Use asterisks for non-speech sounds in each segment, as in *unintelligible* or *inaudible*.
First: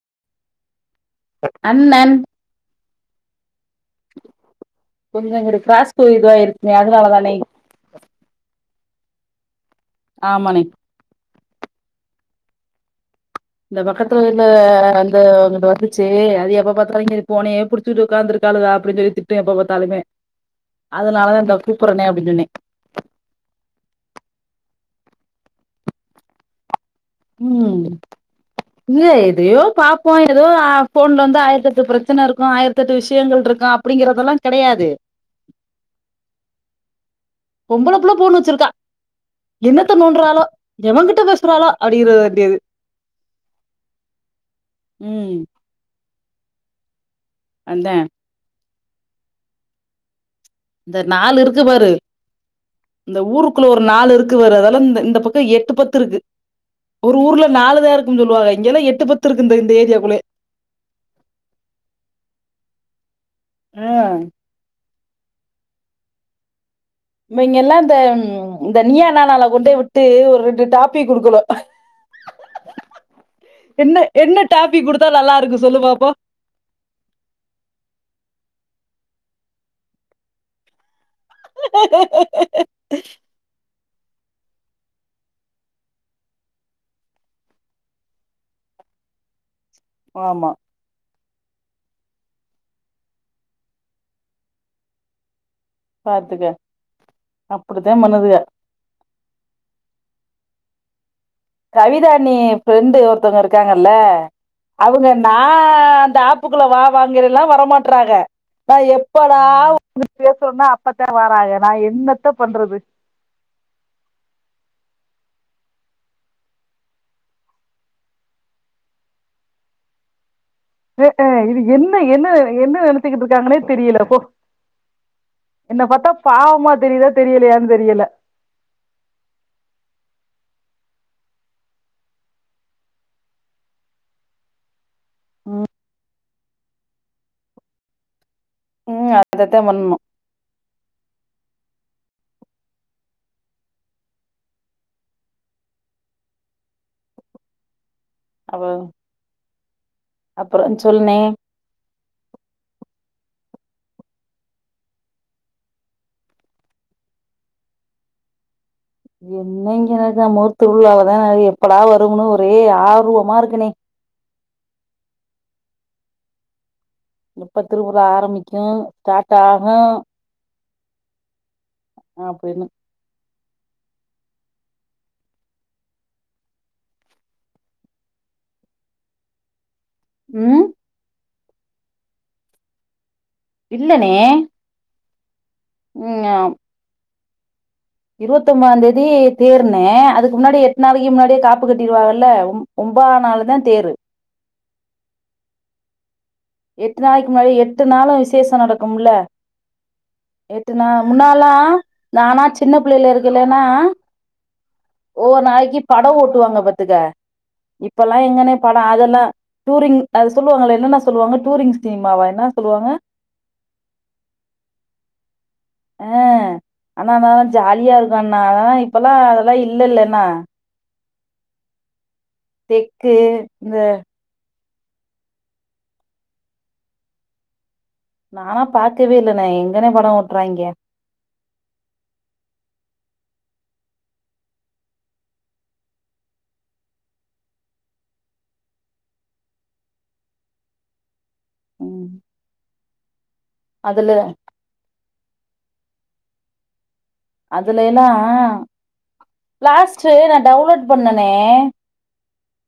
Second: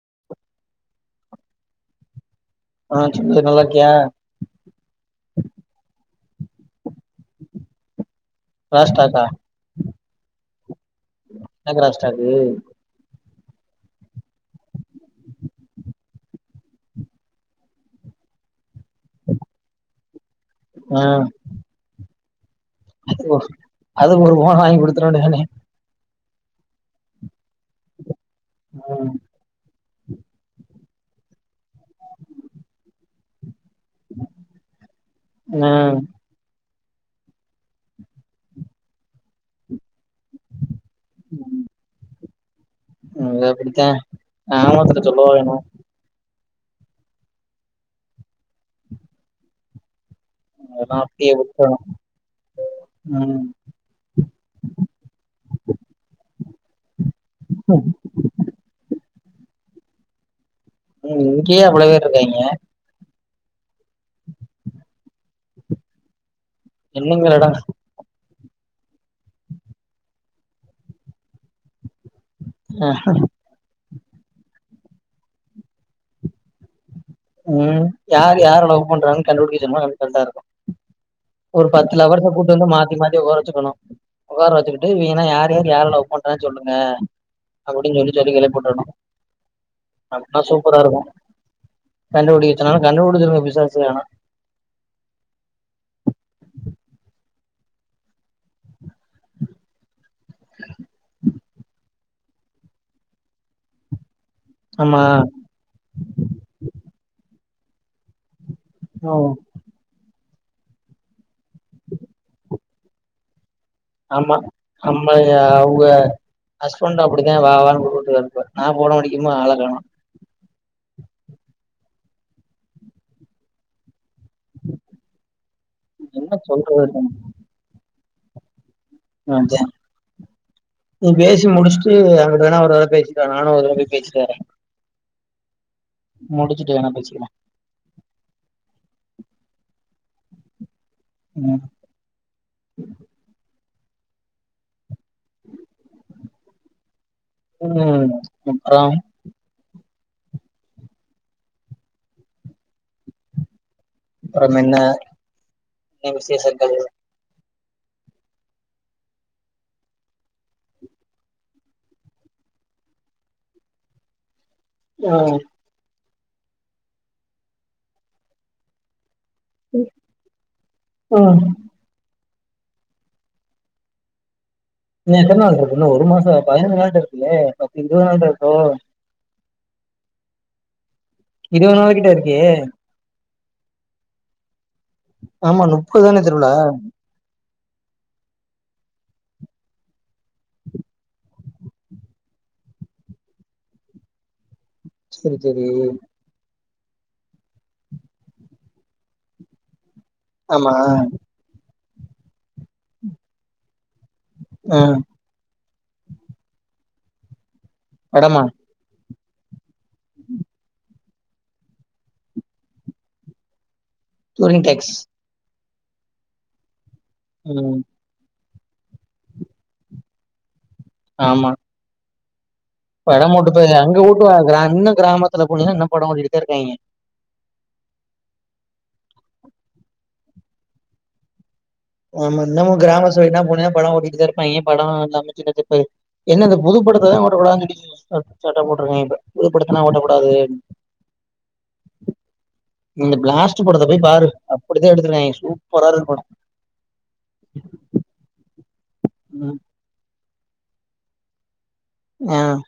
*inaudible* அண்ணண் ஆஹ் நல்லா இருக்கியா கொஞ்சம் இங்கிட்டு கிராஸ் சோ இதுவா இருக்கு அதனால தானே பாஸ்டாக்கா அ மணி உம் இந்த பக்கத்துல இருந்த அந்த அங்கிட்டு வந்துச்சு அது எப்ப பாத்தாலுமே ஃபோனே புடிச்சுட்டு உட்காந்து இருக்காலுக அப்படின்னு சொல்லி திட்டும் எப்ப பாத்தாலுமே அதனாலதான் இத கூப்பிடறேனே அப்படின்னு சொன்னேன் *inaudible* அதுவா அதுக் ஒரு ஃபோன் வாங்கி குடுத்திட வேண்டியதானே உம் இல்ல எதையோ பாப்போம் ஏதோ ஆ ஃபோன் வந்தா ஆயிரத்தட்டு பிரச்சனை இருக்கும் ஆயிரத்தெட்டு விஷயங்கள் இருக்கும் அப் அப்படிங்கறதெல்லாம் கிடையாது ஆ ஆ பொம்பள புள்ள ஃபோண்ணு வச்சிருக்கா என்னத் த நோன்றலோ எவங்கிட்ட பேசுறாளோ அப்டி ராரு பேரு அது அப்படித்தான் கிராமத்துல சொல்லவா ம் வேணும் வந்தேன் அதெல்லா இந்த அப்படியே நாலு இருக்கு விட்ரணு பாரு இந்த ம் ஊருக்குள்ள ஒரு நாலு இருக்கு பாரு அதெல்லாம் இந்த இந்த பக்கம் எட்டு பத்து இருக்கு ஒரு ஊர்ல நாலு ம் தான் இருக்குன்னு சொல்லுவாங்க இங்கல்லாம் எட்டு பத்து இருக்கு இந்த இந்த ஏரியாக்குள்ளயே உம் இங்கயே அவ்வளவு பேர் இருக்காங்ங உம் என்னங்கலடா மிங்க எல்லாம் இந்த உம் இந்த நீயா நானால கொண்டே விட்டு ஒரு ரெண்டு டாப்பிக் குடுக்கணும் ஆஹ என்ன என்ன டாபி கொடுத்தா நல்லா இருக்கு சொல்லு பாப்போ உம் யாரு யார லவ் பண்றான் கண்டுபிடிக்க சொன்னா கரைட்டா இருக்கும் ஒரு பத்து லவ்வர்ஸ கூட்டு வந்து மாத்தி மாத்தி உகார வச்சுக்கணும் உக்கார வச்சுகிட் இவஞளா யாரு யாரலவ் பண்ற சொல்லுங்க அப்டின்னு சொல்லி சொல்லி கெலப்பி விட்ரணும் அப்னா ஆமா சூப்பரா இருக்கும் கண்டுபிடிக்கச்சொன்னாலும் கண்டுபிடிச்சுருங்க பிசாசுங்க ஆனா பாத்துக்க அப்டிதான் பன்னுதுக கவிதாஅண்ணி ஃப்ரெண்டு ஒருத்தவுங்க இருக்காங்கல்ல ஆமா அவுங்க நான் அந்த ஆப்புக்குள்ள வா வாங்கறல்லாம் வர மாட்றாக ந ம் எப்படா வ பேசறோனா அப்பத்தான் வாராக நான் என்னத்த பண்றது ஆம்மா அம்மா அவுக ஹஸ்பண்ட் அப்டிதான் வா வான்னு கூப்டுட்டு த இருப்ப நான் போன அடிக்குமோ ஆளை காணோம் ஹ இது என்ன என்ன என்ன நினைச்சுகிட்டு இருக்காங்கன்னே தெரியல போ என்ன பாத்தா பாவமா சொல்றது நம்ம? தெரியுதா தெரியலையான்னு தெரியல நீ பேசி முடிச்சுட்டு அங்கிட்ட வேணா ஒரு தடவ பேசிட்டுவா நானும் ஒருதடவபோய் பேசிட்டிவறேன் உம் முடிச்சுட்டு வேனா பேசிக்கலா உம் அதத்தான் பண்ணணும் உம் *inaudible* உம் அப்றம் அப்புறம் சொல்னே அப்புறம் என்ன என்ன விசேஷங்கள் என்னங்க நம்மவூர் திருவுழாலவுதான் எப்படா வருன்னு ஒரே ஆர்வமா இருக்குனே உம் எப்ப திருவிழா ஆரம்பிக்கும் ஸ்டாட்ஆகும் உம் ஆஹ் போய் நீ எத்தனை நாள் இருக்கு இன்னும் ஒரு மாசம் பதினைந்து நாள் இருக்குல்லே பத்த இருபது நாள் இருக்கோ உம் இருவதுனாள் கிட்ட இருக்கே இல்லனே *inaudible* ஆமா முப்பது தானே திருவிழா இருபத்தி தொம்பதாம் தேதி தேர்னே அதுக்கு முன்னாடி எட்டு நாளைக்கு முன்னாடியே காப்பு கட்டிருவாங்கல்ல ஒம்பதாம் நாள் தான் தேரு சேரி சேரி எட்டு நாளைக்கு முன்னாடி எட்டு நாளும் விசேஷம் நடக்கும்ல ஆமா எட்டுனா முன்னாளா நானா சின்ன பிள்ளைையில இருக்கல்லன்னா ம் ஒவ்வொரு நாளைக்கு படம் ஓட்டுவாங்க பாத்துக்க இப்பல்லாம் வடமா எங்கனே படம் அதெல்லா டூரிங் அது சொல்லுவாங்க என்னன்னா சொல்லுவாங்க டூரிங் ஸீனிமாவா என்ன சொல்லுவாங்க டூரிங் டேக்ஸ் ஆஹ் ஆனா அதான் ம் ஜாலியா இருக்கும் அதெல்லாம் இப்பல்லாம் அதெல்லாம் இல்லல்லன்னா ஆமா தெக்கு படம்போட்டு போது இந்த அங்க ஓட்டுவாம இன்னும் கிராமத்துல போணின்னா இன்னும் படம் ஓட்டிகிட்டே தான் இருக்காங்கே நானா பாக்கவே இல்லனே எங்கனே படம் ஓட்றாங்கே நம்ம இன்னுமும் கிராம சைடு போனன்னா படம் ஓட்டிட்டு தான் இருப்பாங்கே படம் மைச்சு என்ன இந்த புது படத்தை தான் ஓட்டக்கூடாது சட்டம் போட்டிருக்காங்கே இப்ப புதுப்படத்தைல்லாம் ஓட்டக்கூடாது ம் இந்த பிளாஸ்ட் டு படத்தை போய் அதுல பாரு அப்படி தான் எடுத்துருக்காங்கே *unintelligible* அதுல எல்லாம் ம் பிலாஸ்ட்டு ந டவுன்லோட் பண்ணுணனே ஆஹ்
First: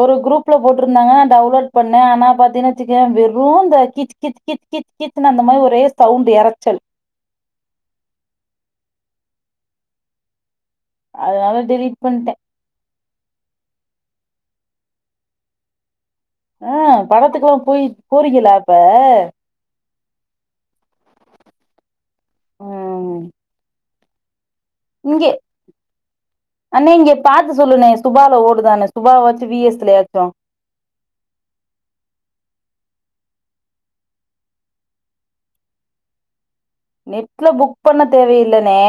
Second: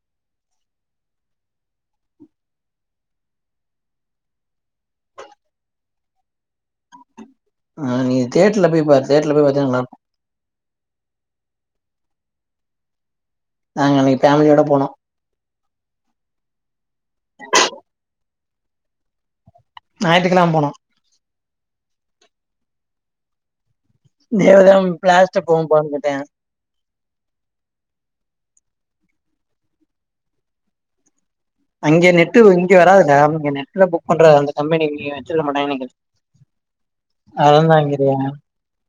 ஒரு குரூப்ல போட்டிருந்தாங்கா டவுன்லோட் பண்ணேன் ஆனா பாத்தீங்கன்னா வச்சுகோயேன் வெறும் இந்த கி கித் கித் கித் கித் அந்த மாதிரி ஒரே சவுண்ட் இரைச்சல் ஆஹ் நீ தேட்ருல போய் பாரு தேட்ருல போய் பாத்தீங்க நல்லாருக்கும் அதனால டெலீட் பண்ணிட்டேன் நாங்க நீ ஃபேமிலியோட போனோம் ஆஹ் படத்துக்குெல்லாம் போய் போறீங்கலா அஹ் ஞாயித்துக்கிழமை போனோம் ம் தேவதம் இங்கே பிளாஸ்ட்ட போகும் போங்கிட்டேன் அண்ணே இங்க பாத்து சொல்லுனே சுபால ஓடுதான்னு சுபாவை வாச்சும் விஎஸ்லயாச்சும் அங்க நெட்டு இங்க வராதுங்க நெட்டுல புக் பண்றது அந்த கம்பெனி வச்சிருக்கமாட்டாங்க நெனக்கிறேன் நெட்ல அத புக் பண்ண தான்ங்கிறியா தேவையில்லண்ணே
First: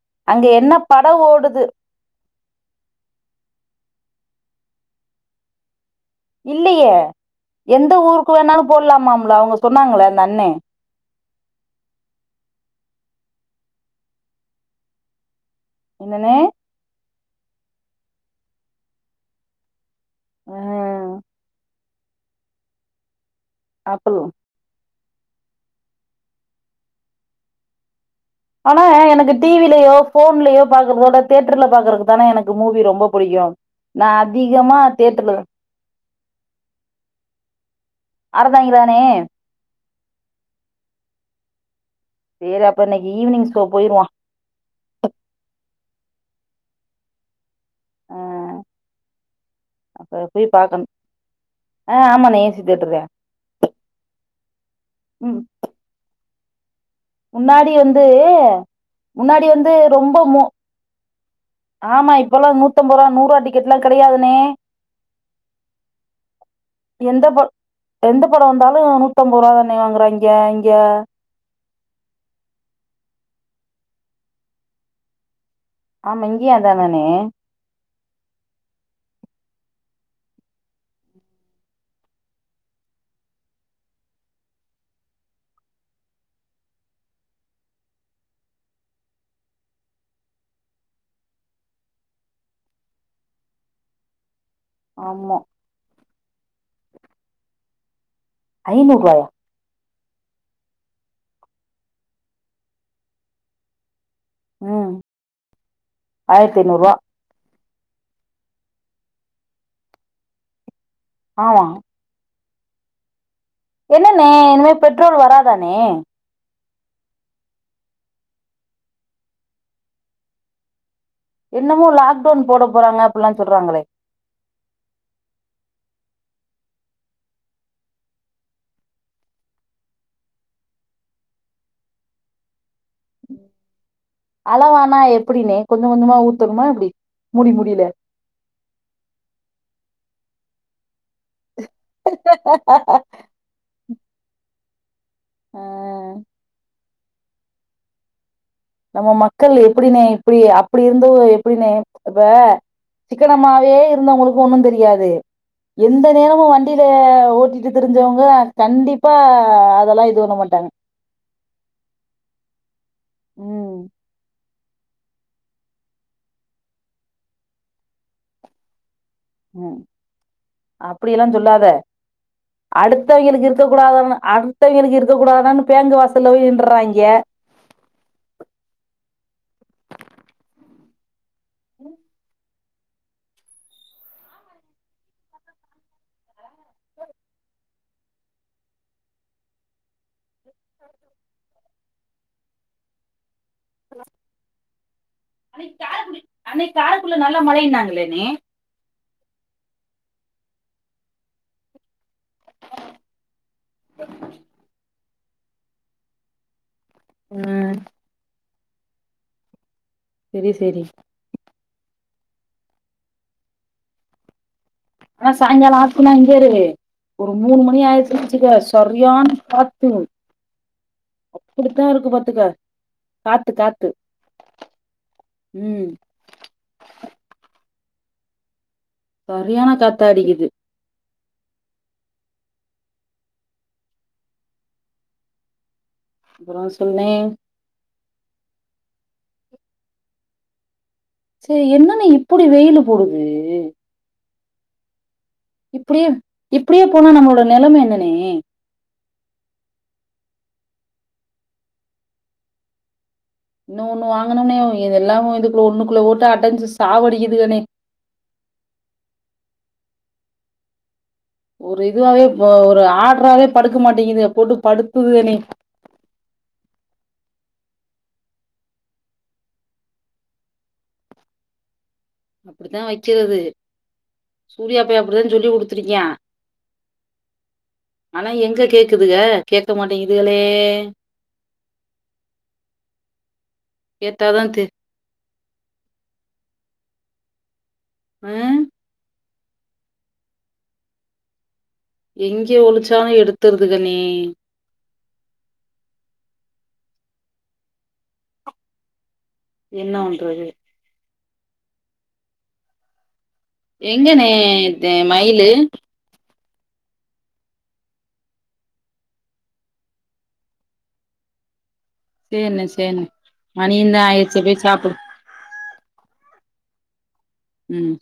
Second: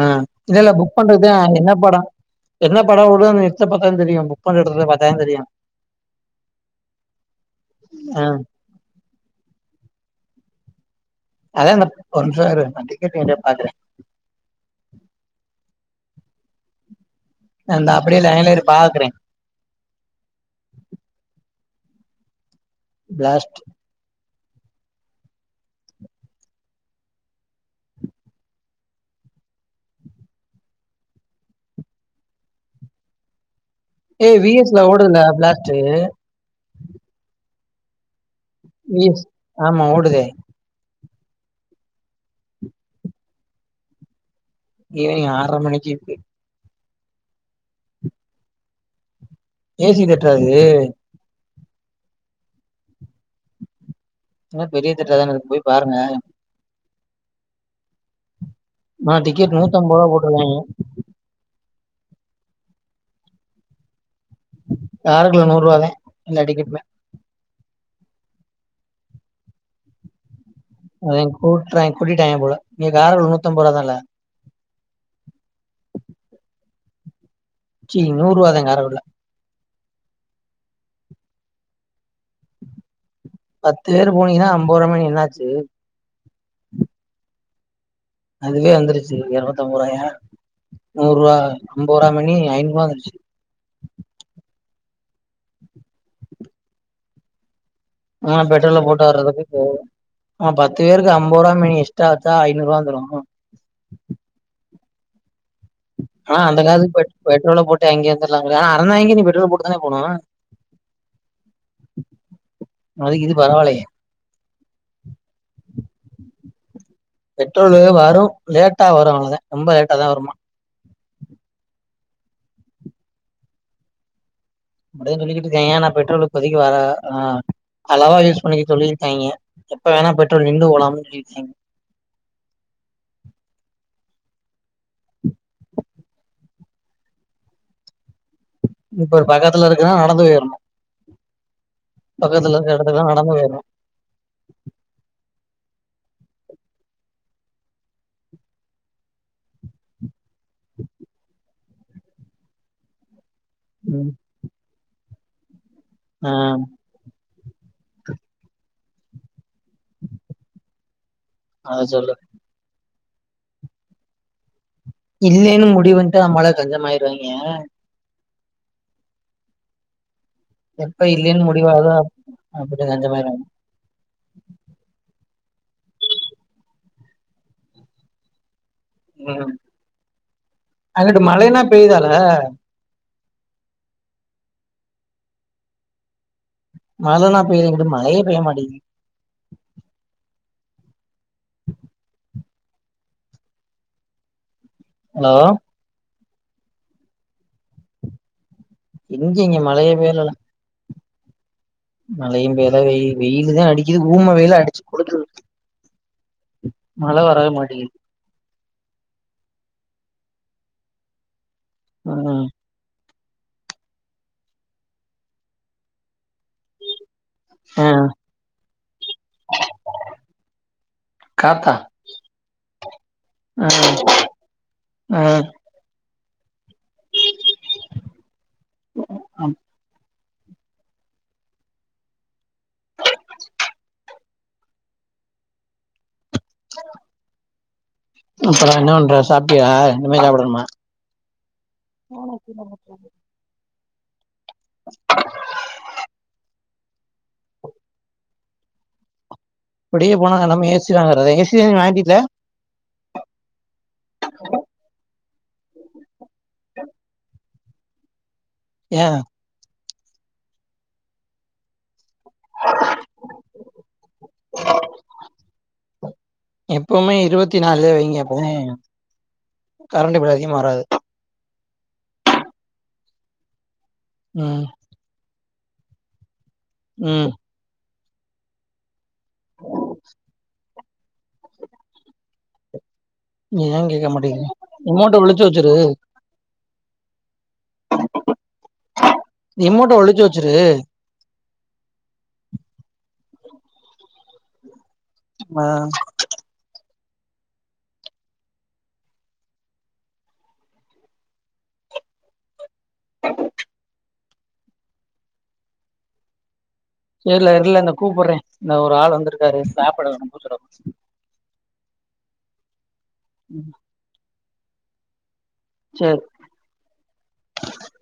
ஆஹ் அங்க இ இல்ல என்ன புக் பட பண்றது ஓடுது என்ன படம் என்ன படம் ஓடுது லிஸ்டா பாத்தாதான் தெரியும் புக் பண்ண எடத்துல பாத்தாதான் தெரியும் இல்லயே எந்த ஊருக்கு வேணாலும் போடலாமாம்லா அவங்க சொன்னாங்கள அந்த அண்ணே அதான்ந்த கொஞ்சம் இரு டிக்கெட் வழியா பாக்குறேன் என்னனே அந்த அப்டி லைன்லியே இரு பாக்குறேன் ம் ப்ளாஸ்ட் அப்பல் ஆனா எனக்கு டிவிலயோ போன்லயோ பாக்குறதோட தி யேட்டர்ல பாக்குறக்கு தானே எனக்கு மூவி ரொம்ப பிடிக்கும் ஏய் விஎஸ்ல ஓடுதுல பிளாஸ்ட்ட் அறதாங்கதானே விஎஸ் ஆமா ஓடுதே சரி அப்ப இன்னைக்கு ஈவினிங் ஸோ போயிருவோம் ஈவினிங் ஆறர மணிக்கு இருக்கு ஆ ஏசி தேட்டர அது ஆஹ் ஆமா நெ ஏசிதேட்டர்தான் என்ன பெரிய தேட்டர் தானே போய் பாருங்க முன்னாடி வந்து ஆஹ முன்னாடி டிக்கெட் வந்து நூத்து அம்பது ரூபாய் ரொம்ப போட்டு மு இருக்காங்கே ஆமா இப்பலாம் நூத்தம் ரூபா நூறு ருபாய் டிக்கெட் எல்லாம் கெடையாது காருக்குள்ள நூறு ரூவாதான் எல்லா டிக்கெட்டுமே எந்த ப எந்த படம் வந்தாலும் நூத்தம்பது ரூபா தானே வாங்குறா இங்க அத கூட்றாங் கூட்டிட்டாங்க போல இங்க காருல நுத்திஅம்பரூபா தள ஆமா இங்கயும் அதனா நே ச்சி நூறு ரூபா தா காரக்குடில பத்து பேரு போனீங்கன்னா அம்பதுரூபா மேனி என்னாச்சு அதுவே வந்துருச்சு இரநுத்தி அம்பது ரூபாய நூறு ரூபா ஐம்பது ரூபாய் மேணி ஐநூறு ரூபாய் வந்துருச்சு ஆமா *unintelligible* பெட்ரோல போட்டு ஐநூறுவாயா வர்றதுக்கு போ ஆஹ பத்து பேருக்கு அம்பது ரூபா மேனி இஷ்டா வச்சா ஐநூறு ரூபாந்துரும் உஹம் ஆஹ அந்த காலத்து பெட்ரோல போட்டு அங்கய வந்துலாமபோலா ஆனா அறந்தாங்கய நீ பெட்ரல் போட்டுதானே போனும் ஆமா அதுக் இது பரவாயில்லையே என்னன்னே இனிமே பெட்ரோல் வராதானே பெட்ரோல வரும் லேட்டா வரும் அவளதான் ரொம்ப லேட்டா தான் வருமா என்னமோ லாக்டவுன் போட போறாங்க அப்படிலாம் சொல்றாங்களே அப்படிதா சொல்லிக்கிட்டு இருக்காங்க ஆனா பெட்ரோலுக்கு இப்போதிக்கு வர ஆஹ் அளவா யூஸ் பண்ணிக்க சொல்லியிருக்காங்க எப்ப வேணா பெட்ரோல் நின்று போலாம்னு சொல்லியிருக்காங்க அளவானா எப்படனே கொஞ்சம் கொஞ்சமா ஊத்தணுமா எப்படி முடி முடியில இப்ப பக்கத்துல இருக்குன்னா நடந்து போயிடணு பக்கத்துல இடத்துகல நடந்து போயிடும் ஆ நம்ம மக்கள் எப்படனே இப்படி அப்படி இருந்தோ எப்படனே இப்ப சிக்கனமாவே ம் இருந்தவங்களுக்கு ஒன்னும் தெரியாது எந்த ஆ நேரமும் வண்டியில ஓ ட்டு தெரிஞ்சவங்க கண்டிப்பா அதெல்லாம் இது பண்ண மாட்டாங்க அத சொல்லு உம் இல்லலைன்னு முடிவுன்ட்டு நம்மள கஞ்சமாயிருவாங்க உம் எப்ப அப்படியெல்லாம் இல்லேன்னு சொல்லாத முடிவாகுதோ அப்ப கஞ்சமாயிருவாய்ங்க அடுத்தவங்களுக்கு இருக்கக்கூடாத அடுத்தவங்களுக்கு இருக்கக்க கூடாத என்னனு பேங்கு வாசலய் நின்றாங்க உம் அ இந்த மழைனா பெயுதால மழனா பேய்தாங்குடு மழையே பெய்ய மாட்டேது *inaudible* சொல்லா ஹலோ அன்னைக்கு காரக்குள்ள நல்லா மழைனாங்களேனே ஏங்க இங்க மழைய பேயலலா மழைய்யு பேய்தா வெய வெயிலுதான் அடிக்குது ஊம வெயில அடிச்சு கொடுத்து மழை வரவே ம் மாடியது சேரி சேரி உம் ஆனா சாய்ங்கால ஆச்சுனா *unintelligible* ஒரு மூணு மணி ஆ ஆயிச்சுச்சுக்க சரியான்னு காத்து காத்தா அப்படித்தான் இருக்கு பாத்துக்க காத்து ஆ காத்து ஆ உம் சரியான கத்த அடிக்குது அப்புறம் சொல்னே சாப்பிட்யா இனிமே சாப்பிடணுமா சேரி என்னன்ன இப்படி வெயிலு போடுது *inaudible* இப்படியே இப்படியே போனா நம்மளோட நிலம என்னன்னே இப்படியே போனாங்க நம்ம ஏசி வாங்கறத ஏசிலா வாங்கிட்ல இன்னும் ஒண்ணு வாங்கணும்னே இத எல்லாமே குள்ள ஒண்ணுக்குள்ளே ஓட்டு அடைஞ்சு சாவடிக்குதுகனே ஏன் ஒரு இதுவாவே ஒரு ஆட்ராவே படுக்க மாட்டேங்குதுக போட்டு படுத்துகனே பத்தி நாலுல கரண்ட் பில் அதிகமா வராது அப்புடித்தான் வைக்கிறது ம் சூர்யாப்பா அப்படிதான் சொல்லி் கொடுத்துருக்கியான் உம் ஆனா எங்க கேக் துக கேட்க மாட்டேங்குதுகளே ஏன் கேக்க கேட்டாதா மாட்டேங்துக தெ ரிமோட்ட உள்ள தூக்கி வச்சிரு ஹம் ரிமோட்ட ஒழிச்சு வச்சுரு எங்க ஒளிச்சாலும் எடுத்துருதுகனே ஆஹ் என்ன பண்றது *inaudible* எங்கனே மைலு சேரில இருல இந்த கூப்பிடுறேன் இந்த ஒரு ஆள் வந்திருக்காரு சாப்பாடு வேனு கூச்சிட சேர்னே சேர்னே மனியுந் ஆயி ச போய்சாப்புடு செரி உம்